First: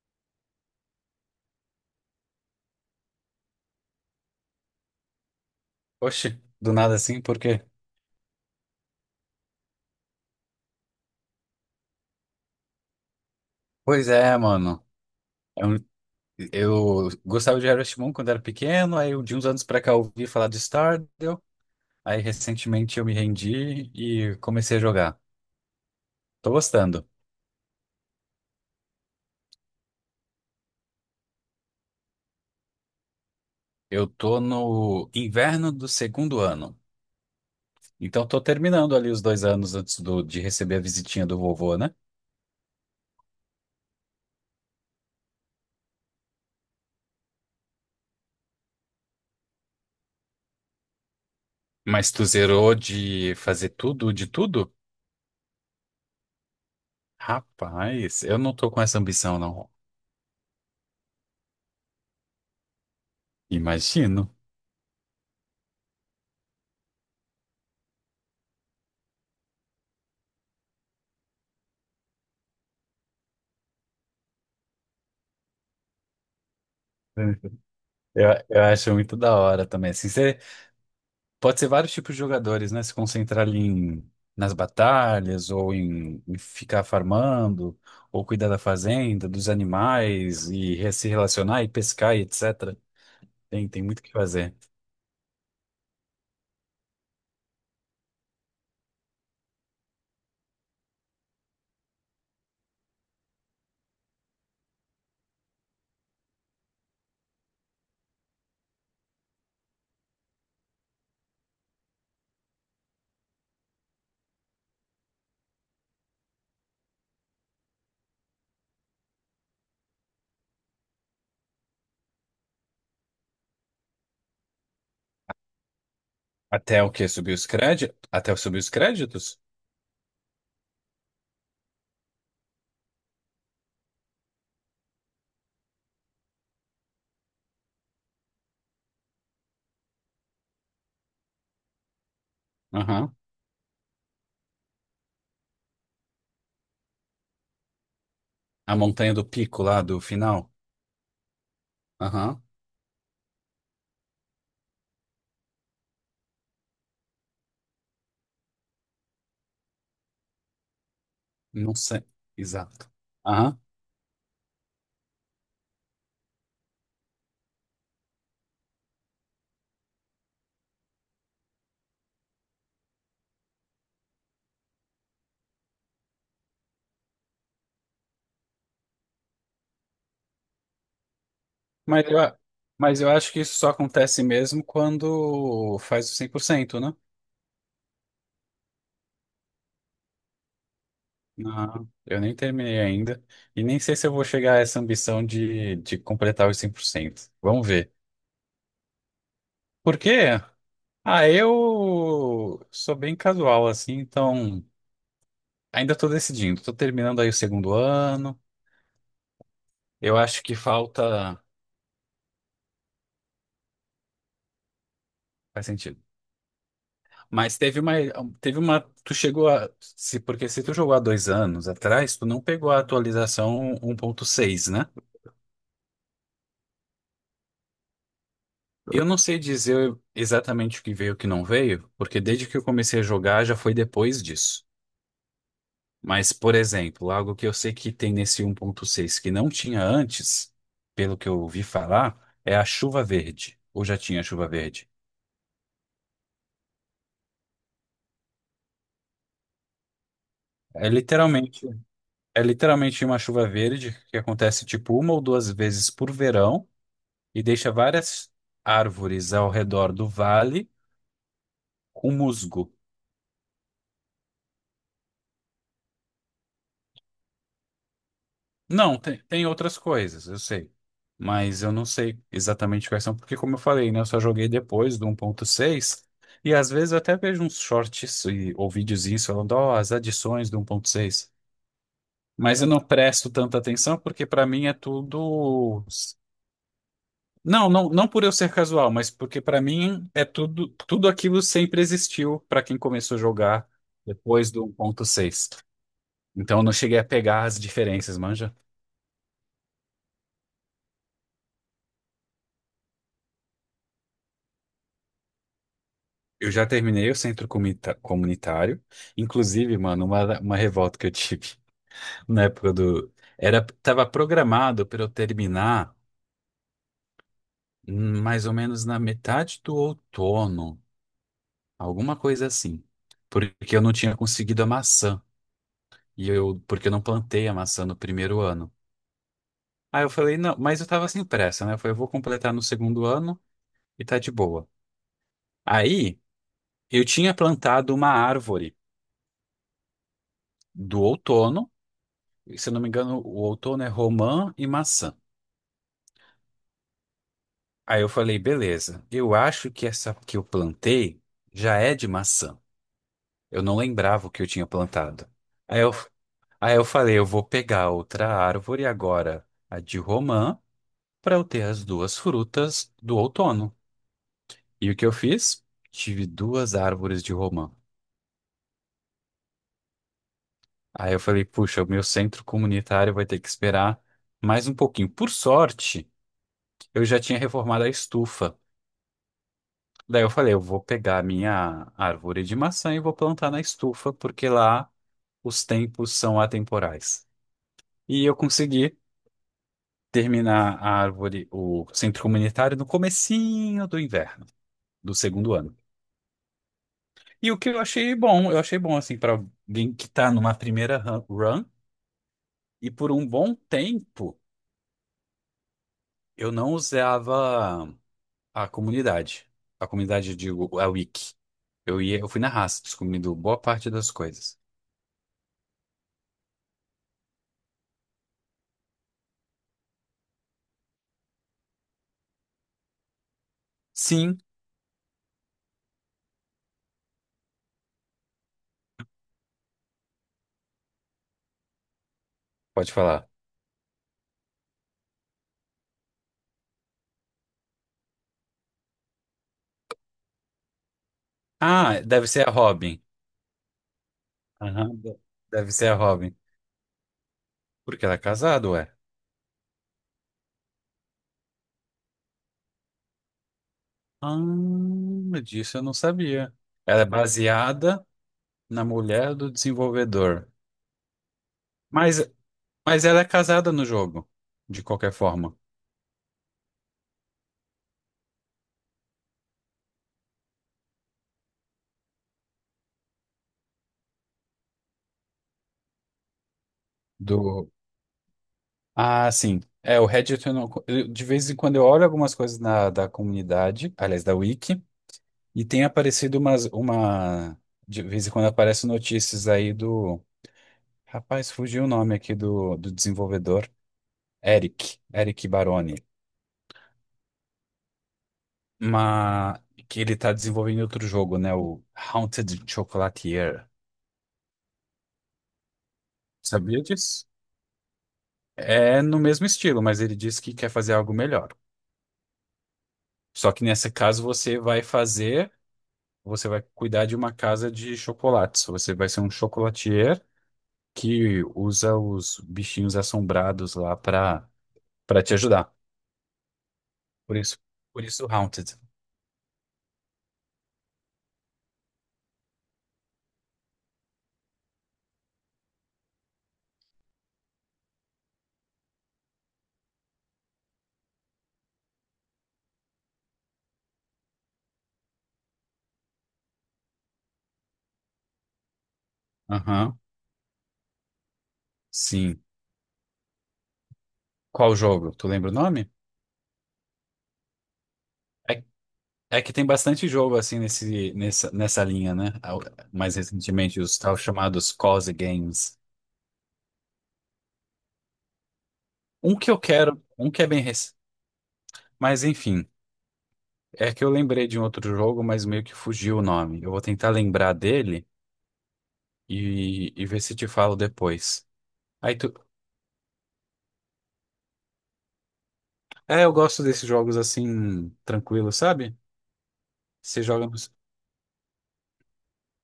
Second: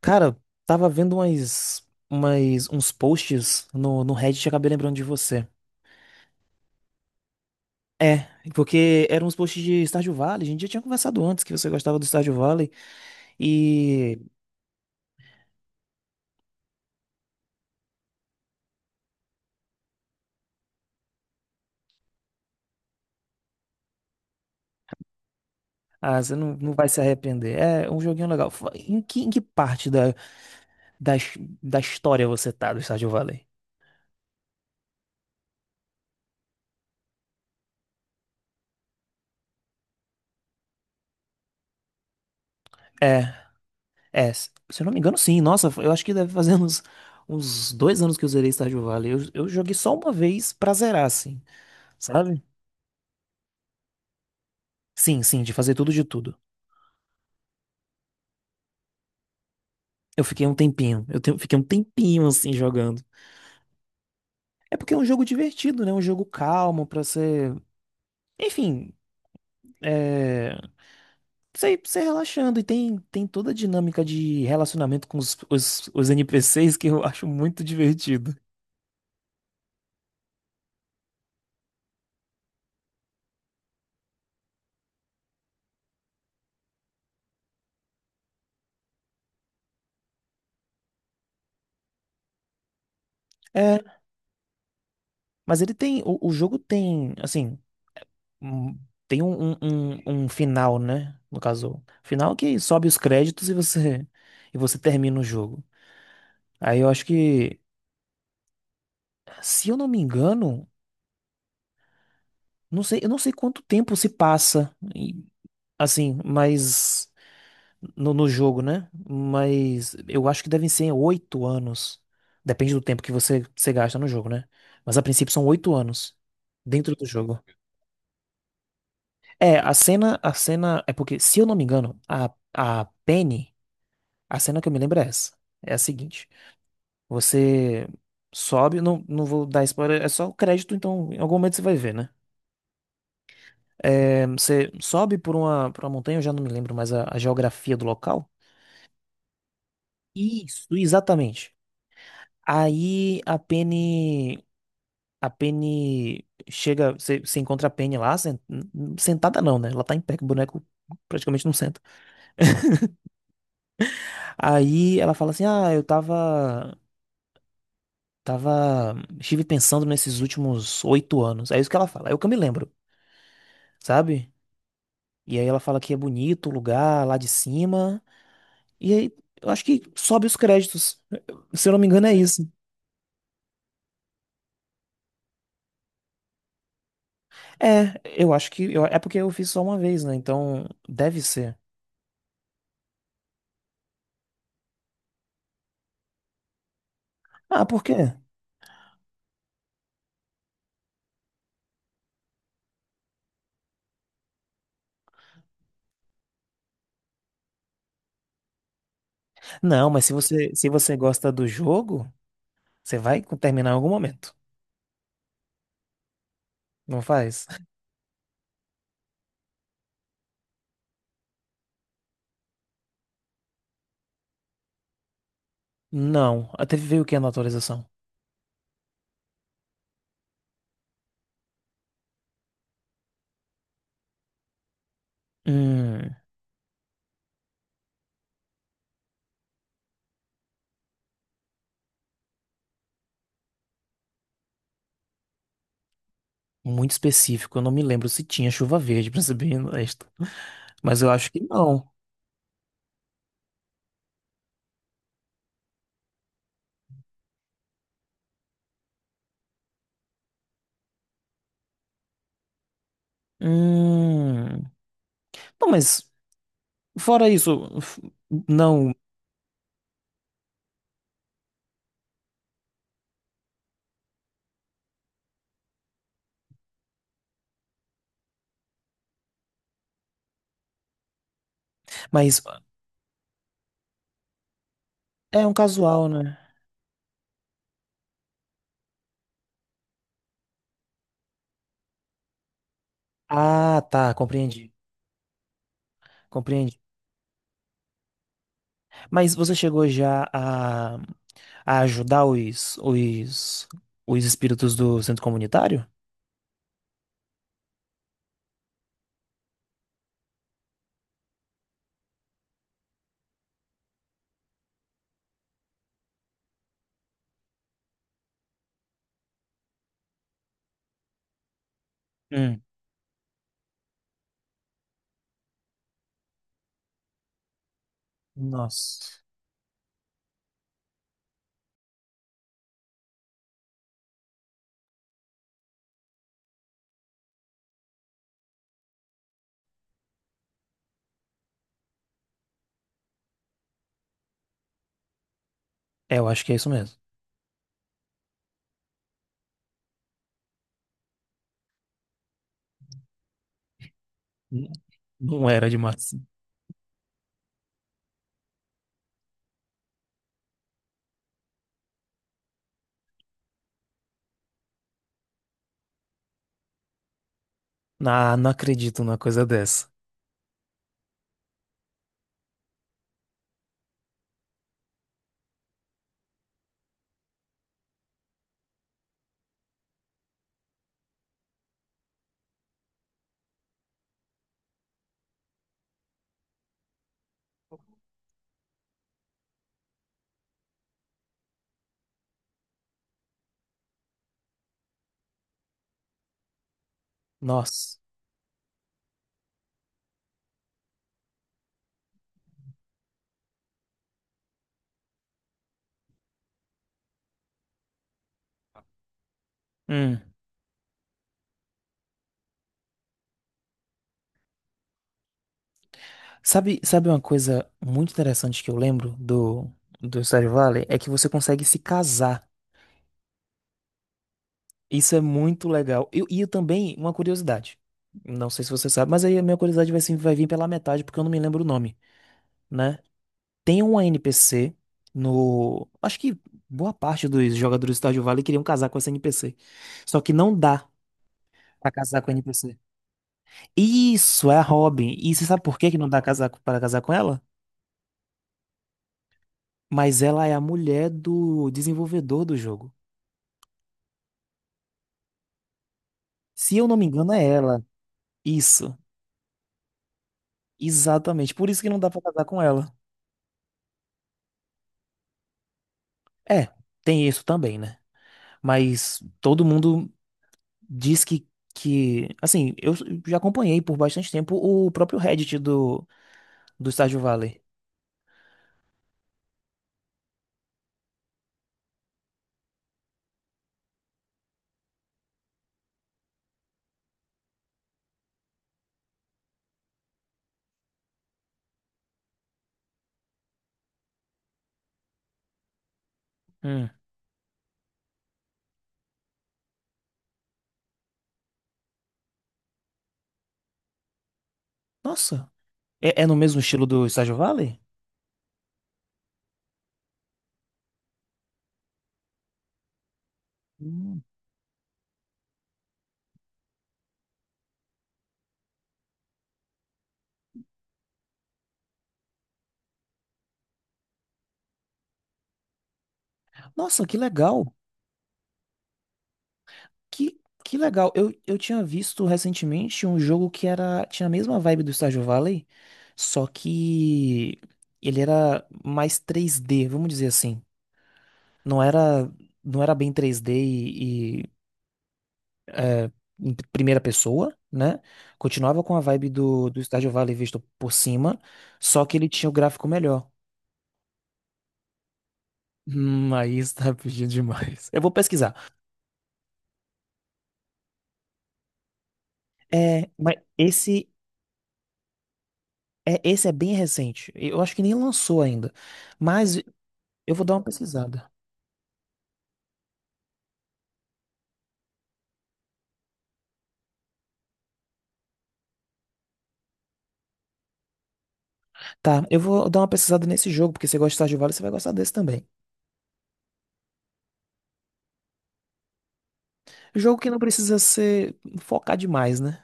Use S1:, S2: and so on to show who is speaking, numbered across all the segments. S1: Cara, tava vendo uns posts no Reddit e acabei lembrando de você.
S2: Oxe, do nada assim, por quê?
S1: É, porque eram uns posts de Stardew Valley. A gente já tinha conversado antes que você gostava do Stardew Valley.
S2: Pois
S1: E.
S2: é, mano. É um- gostava de Harvest Moon quando era pequeno, aí de uns anos pra cá eu ouvi falar de Stardew, aí recentemente eu me rendi e comecei a jogar.
S1: Ah, você
S2: Tô
S1: não vai se
S2: gostando.
S1: arrepender. É um joguinho legal. Em que parte da, da história você tá do Stardew Valley?
S2: Eu tô no inverno do segundo ano, então tô terminando ali os dois anos de receber a visitinha do vovô, né?
S1: É, é. Se eu não me engano, sim. Nossa, eu acho que deve fazer uns 2 anos que eu zerei Stardew Valley. Eu joguei só uma vez pra zerar, assim,
S2: Mas tu
S1: sabe?
S2: zerou de fazer tudo, de tudo?
S1: Sim, sim, de fazer tudo de tudo.
S2: Rapaz, eu não tô com essa ambição, não.
S1: Eu fiquei um tempinho. Fiquei um tempinho assim jogando.
S2: Imagino.
S1: É porque é um jogo divertido, né? Um jogo calmo pra ser. Enfim, é. Você relaxando. E tem toda a dinâmica de relacionamento com os NPCs que eu acho muito
S2: Eu,
S1: divertido.
S2: eu acho muito da hora também. Assim, você, pode ser vários tipos de jogadores, né? Se concentrar ali nas batalhas, ou em ficar farmando, ou cuidar da fazenda, dos animais, e se relacionar, e pescar, e etc. Tem,
S1: É,
S2: tem muito o que fazer.
S1: mas ele tem. O jogo tem, assim. um- Tem um final, né? No caso, final que sobe os créditos E você termina o jogo. Aí eu acho que, se eu não me engano. Não sei, eu não sei quanto tempo se passa, assim, mas no jogo, né? Mas eu acho que devem ser 8 anos. Depende do tempo que você gasta no jogo, né? Mas a princípio são 8 anos
S2: Até o
S1: dentro do
S2: quê? Subir
S1: jogo.
S2: os créditos? Até subir os créditos?
S1: É, a cena é porque, se eu não me engano, a Penny, a cena que eu me lembro é essa. É a seguinte: você sobe, não, não vou dar spoiler, é só o crédito, então em algum momento você vai ver, né?
S2: Aham.
S1: É, você sobe por uma montanha, eu já não me lembro mais a geografia do local.
S2: A montanha do pico lá do final?
S1: Isso, exatamente.
S2: Aham.
S1: Aí a Penny chega, você encontra a Penny lá, sentada não, né? Ela tá em pé, que o boneco praticamente não
S2: Não
S1: senta.
S2: sei. Exato. Aham.
S1: Aí ela fala assim, ah, eu tava, estive pensando nesses últimos 8 anos. É isso que ela fala, é o que eu me lembro, sabe? E aí ela fala que é bonito o lugar lá de cima, e aí, eu acho que sobe os créditos. Se eu não me
S2: Mas
S1: engano, é
S2: eu, a-
S1: isso.
S2: mas eu acho que isso só acontece mesmo quando faz o 100%, né?
S1: É, eu acho que. É porque eu fiz só uma vez, né? Então, deve ser.
S2: Não, eu nem terminei ainda. E nem sei se eu vou chegar a essa ambição de completar os 100%.
S1: Ah,
S2: Vamos
S1: por
S2: ver.
S1: quê?
S2: Por quê? Ah, eu sou bem casual assim, então ainda estou decidindo. Estou terminando aí o segundo ano.
S1: Não, mas se
S2: Eu acho
S1: você,
S2: que
S1: se você gosta
S2: falta.
S1: do jogo, você vai terminar em algum momento.
S2: Faz sentido.
S1: Não faz?
S2: Mas teve uma. Teve uma. Tu chegou a. Se, Porque se tu jogou há dois anos atrás, tu não pegou a atualização 1.6, né?
S1: Não. Até veio o que na atualização?
S2: Eu não sei dizer exatamente o que veio e o que não veio, porque desde que eu comecei a jogar já foi depois disso.
S1: Hum,
S2: Mas, por exemplo, algo que eu sei que tem nesse 1.6 que não tinha antes, pelo que eu ouvi falar, é a chuva verde. Ou já tinha chuva verde.
S1: muito específico. Eu não me lembro se tinha chuva verde, pra ser bem honesto.
S2: É
S1: Mas eu acho que
S2: literalmente,
S1: não.
S2: é literalmente uma chuva verde que acontece tipo uma ou duas vezes por verão e deixa várias árvores ao redor do vale com musgo.
S1: Hum. Não, mas fora isso, não.
S2: Não, tem outras coisas, eu sei. Mas eu não sei exatamente quais são, porque como eu falei, né, eu só joguei depois do 1.6, e às vezes eu até vejo uns shorts ou videozinhos falando, ó, as adições do 1.6.
S1: Mas
S2: Mas eu não presto tanta atenção, porque pra mim é
S1: é um
S2: tudo...
S1: casual, né?
S2: Não por eu ser casual, mas porque pra mim é tudo, tudo aquilo sempre existiu pra quem começou a jogar
S1: Ah, tá,
S2: depois do
S1: compreendi.
S2: 1.6. Então eu não
S1: Compreendi.
S2: cheguei a pegar as diferenças, manja?
S1: Mas você chegou já a ajudar os espíritos do centro comunitário?
S2: Eu já terminei o comunitário. Inclusive, mano, uma revolta que eu tive na época do. Era, tava programado para eu terminar mais ou menos na metade do outono, alguma coisa
S1: Hum.
S2: assim. Porque eu não tinha conseguido a maçã. Porque eu não plantei a maçã no primeiro ano.
S1: Nossa.
S2: Aí eu falei, não, mas eu tava sem pressa, né? Eu falei, eu vou completar no segundo ano e tá de boa. Aí eu tinha plantado uma árvore do outono. Se eu não me engano, o outono é romã e maçã.
S1: É, eu acho que é isso mesmo.
S2: Aí eu falei, beleza, eu acho que essa que eu plantei já é de maçã. Eu não lembrava o que eu tinha
S1: N-
S2: plantado.
S1: Não era
S2: Aí eu,
S1: demais.
S2: aí eu falei, eu vou pegar outra árvore agora, a de romã, para eu ter as duas frutas do outono. E o que eu fiz? Tive duas árvores de romã.
S1: Ah, não acredito numa coisa dessa.
S2: Aí eu falei, puxa, o meu centro comunitário vai ter que esperar mais um pouquinho. Por sorte, eu já tinha reformado a estufa. Daí eu falei, eu vou pegar a minha árvore de maçã e vou plantar na estufa, porque lá os tempos são atemporais. E eu consegui terminar a árvore, o centro comunitário, no comecinho do inverno, do segundo ano. E o que
S1: Nossa.
S2: eu achei bom, assim, para alguém que tá numa primeira run, e por um bom tempo eu não usava a comunidade. A
S1: Hum.
S2: comunidade, eu digo, a wiki. Eu fui na raça, descobrindo boa parte das coisas.
S1: Sabe uma coisa muito interessante que eu lembro do Stardew Valley? É que você consegue se casar.
S2: Sim,
S1: Isso é muito legal. E eu também, uma curiosidade. Não sei se você sabe, mas aí a minha curiosidade vai, se- vai vir pela metade, porque eu não me lembro o nome,
S2: pode
S1: né?
S2: falar.
S1: Tem uma NPC no. Acho que boa parte dos jogadores do Stardew Valley queriam casar com essa NPC. Só que não dá pra
S2: Ah,
S1: casar
S2: deve
S1: com a
S2: ser a
S1: NPC.
S2: Robin.
S1: Isso, é a
S2: Aham,
S1: Robin.
S2: de-
S1: E você sabe
S2: Deve
S1: por
S2: ser
S1: que
S2: a
S1: que não dá
S2: Robin.
S1: para casar com ela?
S2: Porque ela é casada, ué.
S1: Mas ela é a mulher do desenvolvedor do jogo.
S2: Ah, disso eu não sabia.
S1: Se eu não
S2: Ela é
S1: me engano, é ela.
S2: baseada na
S1: Isso,
S2: mulher do desenvolvedor.
S1: exatamente. Por isso que não dá
S2: Mas,
S1: pra casar com ela.
S2: mas ela é casada no jogo, de qualquer forma.
S1: É, tem isso também, né? Mas todo mundo diz que assim, eu já acompanhei por bastante tempo o próprio Reddit do Stardew Valley.
S2: Do... Ah, sim. É, o Reddit, eu não... de vez em quando eu olho algumas coisas na, da comunidade, aliás, da Wiki, e tem aparecido uma... De vez em quando aparecem notícias aí do... Rapaz, fugiu o nome aqui do desenvolvedor. Eric Baroni,
S1: Hum.
S2: mas que ele tá desenvolvendo outro jogo, né? O Haunted Chocolatier.
S1: Nossa, é no mesmo
S2: Sabia
S1: estilo do
S2: disso?
S1: Stardew Valley?
S2: É no mesmo estilo, mas ele disse que quer fazer algo melhor. Só que nesse
S1: Hum.
S2: caso você vai fazer, você vai cuidar de uma casa de chocolates. Você vai ser um chocolatier que usa os bichinhos assombrados lá pra para te ajudar.
S1: Nossa, que
S2: Por isso,
S1: legal.
S2: por isso Haunted.
S1: Que legal. Eu tinha visto recentemente um jogo que tinha a mesma vibe do Stardew Valley, só que ele era mais 3D vamos dizer assim. Não era, não era bem 3D e em primeira pessoa, né? Continuava com a vibe do
S2: Aham.
S1: Stardew Valley visto por cima, só que ele
S2: Sim.
S1: tinha o gráfico melhor.
S2: Qual jogo? Tu lembra o nome?
S1: Aí está pedindo demais. Eu vou pesquisar.
S2: É. É que tem bastante jogo assim nessa linha, né?
S1: É,
S2: Mais
S1: mas
S2: recentemente, os
S1: esse
S2: tal chamados cozy games.
S1: é, esse é bem recente. Eu acho que nem lançou ainda.
S2: Um que eu
S1: Mas
S2: quero, um
S1: eu
S2: que
S1: vou
S2: é
S1: dar
S2: bem
S1: uma
S2: recente.
S1: pesquisada.
S2: Mas enfim, é que eu lembrei de um outro jogo, mas meio que fugiu o nome. Eu vou tentar lembrar dele e ver se te falo depois. Aí
S1: Tá,
S2: tu.
S1: eu vou dar uma pesquisada nesse jogo, porque você gosta de Stardew Valley, você vai gostar desse também.
S2: É, eu gosto desses jogos assim, tranquilo, sabe?
S1: Jogo
S2: Você
S1: que não
S2: joga no.
S1: precisa ser focar demais, né?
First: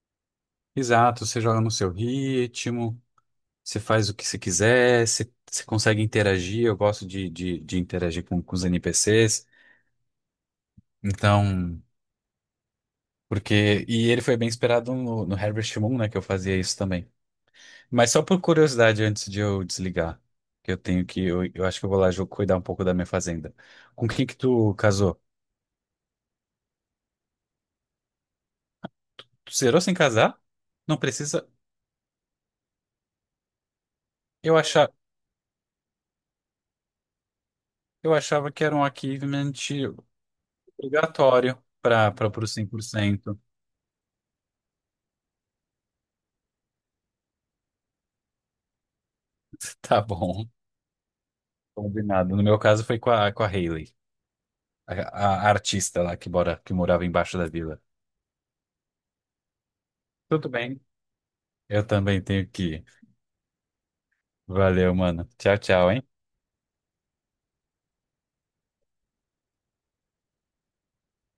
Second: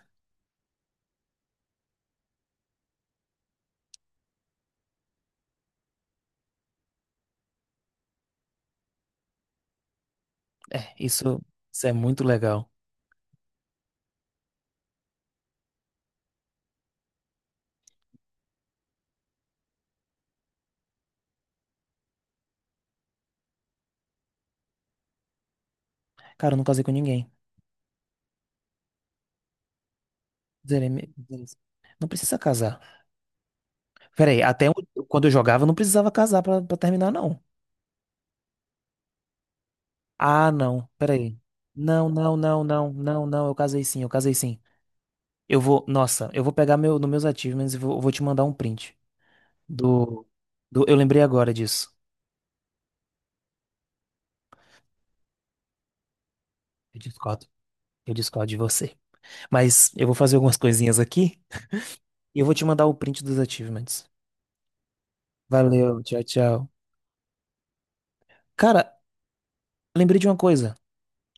S2: Exato, você joga no seu ritmo, você faz o que você quiser, você consegue interagir. Eu gosto de interagir com os NPCs.
S1: Isso,
S2: Então,
S1: isso é muito legal.
S2: porque. E ele foi bem inspirado no Harvest Moon, né? Que eu fazia isso também. Mas só por curiosidade, antes de eu desligar, que eu tenho que. Eu acho que eu vou lá cuidar um pouco da minha fazenda. Com quem que tu casou?
S1: Cara, eu não casei com ninguém.
S2: Tu zerou sem casar?
S1: Zerei
S2: Não
S1: me-.
S2: precisa.
S1: Não precisa casar. Peraí,
S2: Eu achava,
S1: quando eu jogava, eu não precisava casar pra terminar, não.
S2: eu achava que era um achievement
S1: Ah, não. Peraí.
S2: obrigatório
S1: Não,
S2: para
S1: não,
S2: os
S1: não,
S2: cem por
S1: não, não,
S2: cento.
S1: não. Eu casei sim, eu casei sim. Eu vou, nossa, eu vou pegar nos meus achievements e vou te mandar um print
S2: Tá
S1: do,
S2: bom.
S1: do. Eu lembrei agora disso.
S2: Combinado. No meu caso foi com a Hayley, a artista lá que
S1: Eu
S2: morava embaixo
S1: discordo.
S2: da vila.
S1: Eu discordo de você. Mas eu vou fazer
S2: Tudo
S1: algumas
S2: bem.
S1: coisinhas aqui
S2: Eu também
S1: e eu
S2: tenho
S1: vou te
S2: que.
S1: mandar o print dos achievements.
S2: Valeu, mano. Tchau, tchau,
S1: Valeu,
S2: hein?
S1: tchau, tchau. Cara, lembrei de uma coisa.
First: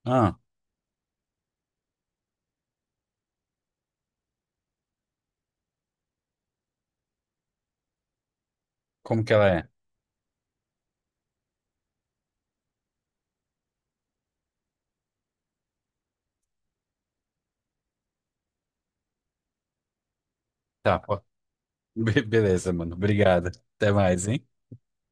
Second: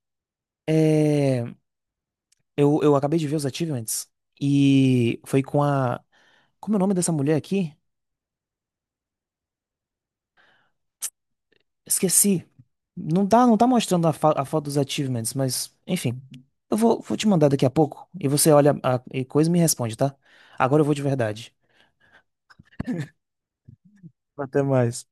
S2: Ah,
S1: É. Eu acabei de ver os achievements e foi com a. Como é o nome dessa mulher aqui?
S2: como que ela é?
S1: Esqueci. Não tá, não tá mostrando a foto dos achievements, mas enfim. Eu vou te mandar daqui a pouco e você olha a coisa e me responde, tá? Agora eu vou de
S2: Tá, ó.
S1: verdade.
S2: Beleza, mano. Obrigado. Até mais, hein?
S1: Até mais.